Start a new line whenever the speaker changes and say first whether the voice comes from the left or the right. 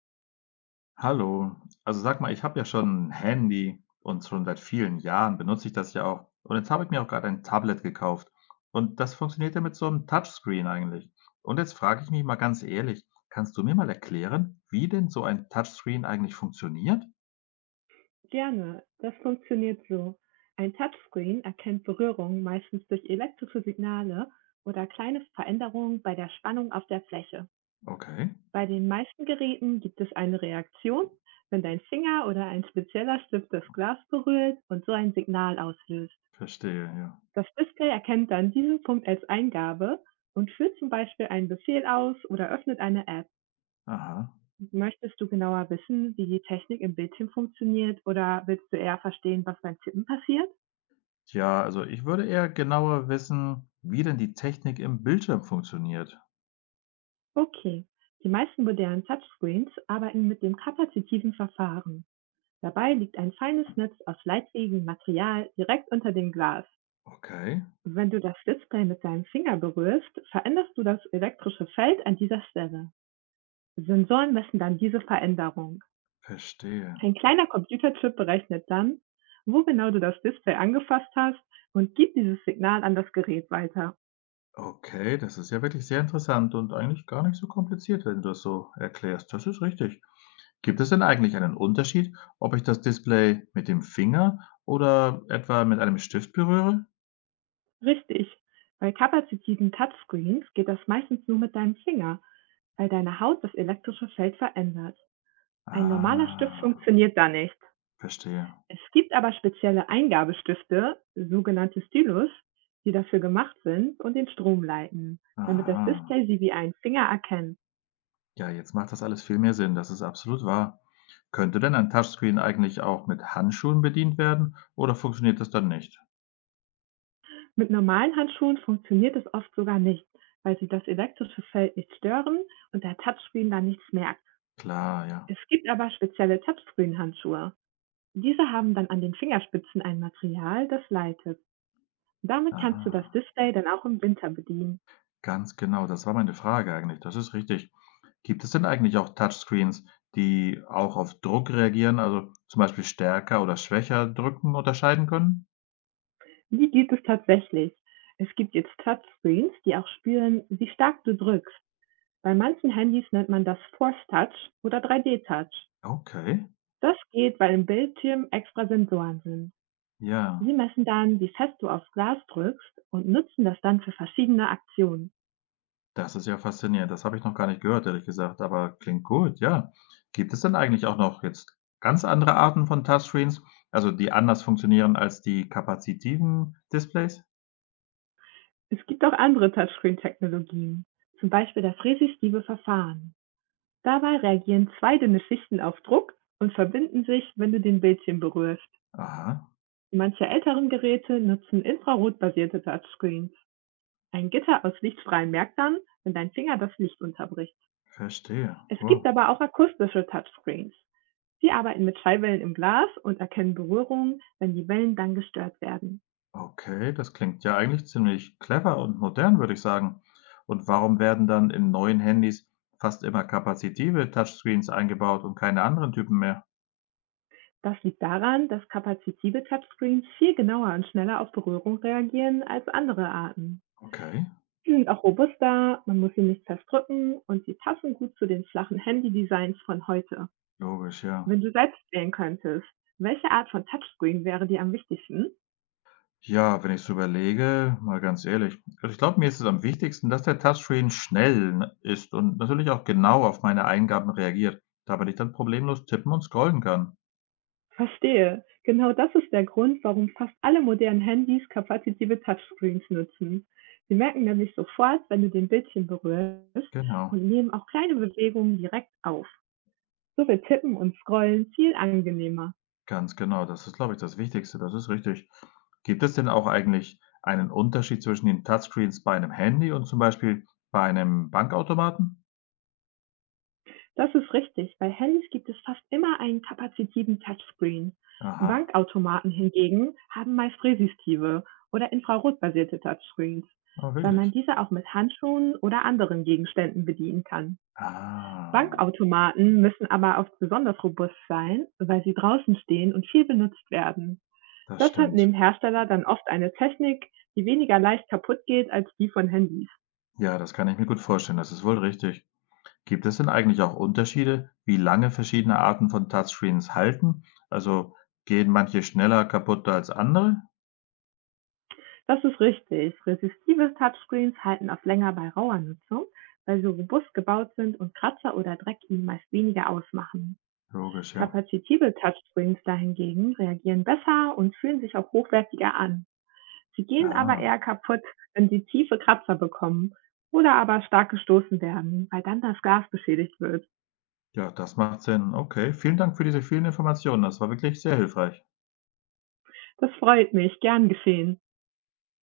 left: Hallo. Also sag mal, ich habe ja schon 'n Handy und schon seit vielen Jahren benutze ich das ja auch. Und jetzt habe ich mir auch gerade ein Tablet gekauft. Und das funktioniert ja mit so einem Touchscreen eigentlich. Und jetzt frage ich mich mal ganz ehrlich, kannst du mir mal erklären, wie denn so ein Touchscreen eigentlich funktioniert?
right: Gerne, das funktioniert so. Ein Touchscreen erkennt Berührungen meistens durch elektrische Signale oder kleine Veränderungen bei der Spannung auf der Fläche.
left: Okay,
right: Bei den meisten Geräten gibt es eine Reaktion, wenn dein Finger oder ein spezieller Stift das Glas berührt und so ein Signal auslöst.
left: verstehe, ja.
right: Das Display erkennt dann diesen Punkt als Eingabe und führt zum Beispiel einen Befehl aus oder öffnet eine App.
left: Aha.
right: Möchtest du genauer wissen, wie die Technik im Bildschirm funktioniert oder willst du eher verstehen, was beim Tippen passiert?
left: Ja, also ich würde eher genauer wissen, wie denn die Technik im Bildschirm funktioniert.
right: Okay. Die meisten modernen Touchscreens arbeiten mit dem kapazitiven Verfahren. Dabei liegt ein feines Netz aus leitfähigem Material direkt unter dem Glas.
left: Okay,
right: Wenn du das Display mit deinem Finger berührst, veränderst du das elektrische Feld an dieser Stelle. Sensoren messen dann diese Veränderung.
left: verstehe.
right: Ein kleiner Computerchip berechnet dann, wo genau du das Display angefasst hast und gibt dieses Signal an das Gerät weiter.
left: Okay, das ist ja wirklich sehr interessant und eigentlich gar nicht so kompliziert, wenn du das so erklärst. Das ist richtig. Gibt es denn eigentlich einen Unterschied, ob ich das Display mit dem Finger oder etwa mit einem Stift berühre?
right: Richtig. Bei kapazitiven Touchscreens geht das meistens nur mit deinem Finger. Weil deine Haut das elektrische Feld verändert. Ein normaler Stift
left: Ah,
right: funktioniert da nicht.
left: verstehe.
right: Es gibt aber spezielle Eingabestifte, sogenannte Stylus, die dafür gemacht sind und den Strom leiten, damit das
left: Aha.
right: Display sie wie einen Finger erkennt.
left: Ja, jetzt macht das alles viel mehr Sinn. Das ist absolut wahr. Könnte denn ein Touchscreen eigentlich auch mit Handschuhen bedient werden oder funktioniert das dann nicht?
right: Mit normalen Handschuhen funktioniert es oft sogar nicht, weil sie das elektrische Feld nicht stören und der Touchscreen dann nichts merkt.
left: Klar, ja.
right: Es gibt aber spezielle Touchscreen-Handschuhe. Diese haben dann an den Fingerspitzen ein Material, das leitet. Damit kannst du das
left: Ah,
right: Display dann auch im Winter bedienen.
left: ganz genau. Das war meine Frage eigentlich. Das ist richtig. Gibt es denn eigentlich auch Touchscreens, die auch auf Druck reagieren, also zum Beispiel stärker oder schwächer drücken unterscheiden können?
right: Die gibt es tatsächlich. Es gibt jetzt Touchscreens, die auch spüren, wie stark du drückst. Bei manchen Handys nennt man das Force Touch oder 3D-Touch.
left: Okay,
right: Das geht, weil im Bildschirm extra Sensoren sind.
left: ja,
right: Sie messen dann, wie fest du aufs Glas drückst und nutzen das dann für verschiedene Aktionen.
left: das ist ja faszinierend. Das habe ich noch gar nicht gehört, ehrlich gesagt, aber klingt gut, ja. Gibt es denn eigentlich auch noch jetzt ganz andere Arten von Touchscreens, also die anders funktionieren als die kapazitiven Displays?
right: Es gibt auch andere Touchscreen-Technologien, zum Beispiel das resistive Verfahren. Dabei reagieren zwei dünne Schichten auf Druck und verbinden sich, wenn du den Bildschirm berührst.
left: Aha,
right: Manche älteren Geräte nutzen infrarotbasierte Touchscreens, ein Gitter aus lichtfreien Merkern, wenn dein Finger das Licht unterbricht.
left: verstehe.
right: Es
left: Wow.
right: gibt aber auch akustische Touchscreens. Sie arbeiten mit Schallwellen im Glas und erkennen Berührungen, wenn die Wellen dann gestört werden.
left: Okay, das klingt ja eigentlich ziemlich clever und modern, würde ich sagen. Und warum werden dann in neuen Handys fast immer kapazitive Touchscreens eingebaut und keine anderen Typen mehr?
right: Das liegt daran, dass kapazitive Touchscreens viel genauer und schneller auf Berührung reagieren als andere Arten.
left: Okay,
right: Sie sind auch robuster, man muss sie nicht fest und sie passen gut zu den flachen Handy-Designs von heute.
left: logisch, ja.
right: Wenn du selbst wählen könntest, welche Art von Touchscreen wäre dir am wichtigsten?
left: Ja, wenn ich so überlege, mal ganz ehrlich, also ich glaube, mir ist es am wichtigsten, dass der Touchscreen schnell ne, ist und natürlich auch genau auf meine Eingaben reagiert, damit ich dann problemlos tippen und scrollen kann.
right: Verstehe. Genau das ist der Grund, warum fast alle modernen Handys kapazitive Touchscreens nutzen. Sie merken nämlich sofort, wenn du den Bildschirm berührst
left: Genau.
right: und nehmen auch kleine Bewegungen direkt auf. So wird Tippen und Scrollen viel angenehmer.
left: Ganz genau, das ist, glaube ich, das Wichtigste, das ist richtig. Gibt es denn auch eigentlich einen Unterschied zwischen den Touchscreens bei einem Handy und zum Beispiel bei einem Bankautomaten?
right: Das ist richtig. Bei Handys gibt es fast immer einen kapazitiven Touchscreen.
left: Aha,
right: Bankautomaten hingegen haben meist resistive oder infrarotbasierte Touchscreens,
left: ah,
right: weil man
left: wirklich?
right: diese auch mit Handschuhen oder anderen Gegenständen bedienen kann.
left: Ah,
right: Bankautomaten müssen aber oft besonders robust sein, weil sie draußen stehen und viel benutzt werden.
left: das
right: Deshalb
left: stimmt.
right: nehmen Hersteller dann oft eine Technik, die weniger leicht kaputt geht als die von Handys.
left: Ja, das kann ich mir gut vorstellen, das ist wohl richtig. Gibt es denn eigentlich auch Unterschiede, wie lange verschiedene Arten von Touchscreens halten? Also gehen manche schneller kaputt als andere?
right: Das ist richtig. Resistive Touchscreens halten oft länger bei rauer Nutzung, weil sie robust gebaut sind und Kratzer oder Dreck ihnen meist weniger ausmachen.
left: Logisch, ja.
right: Kapazitive Touchscreens dahingegen reagieren besser und fühlen sich auch hochwertiger an. Sie gehen aber
left: Ah,
right: eher kaputt, wenn sie tiefe Kratzer bekommen oder aber stark gestoßen werden, weil dann das Glas beschädigt wird.
left: ja, das macht Sinn. Okay, vielen Dank für diese vielen Informationen, das war wirklich sehr hilfreich.
right: Das freut mich, gern geschehen.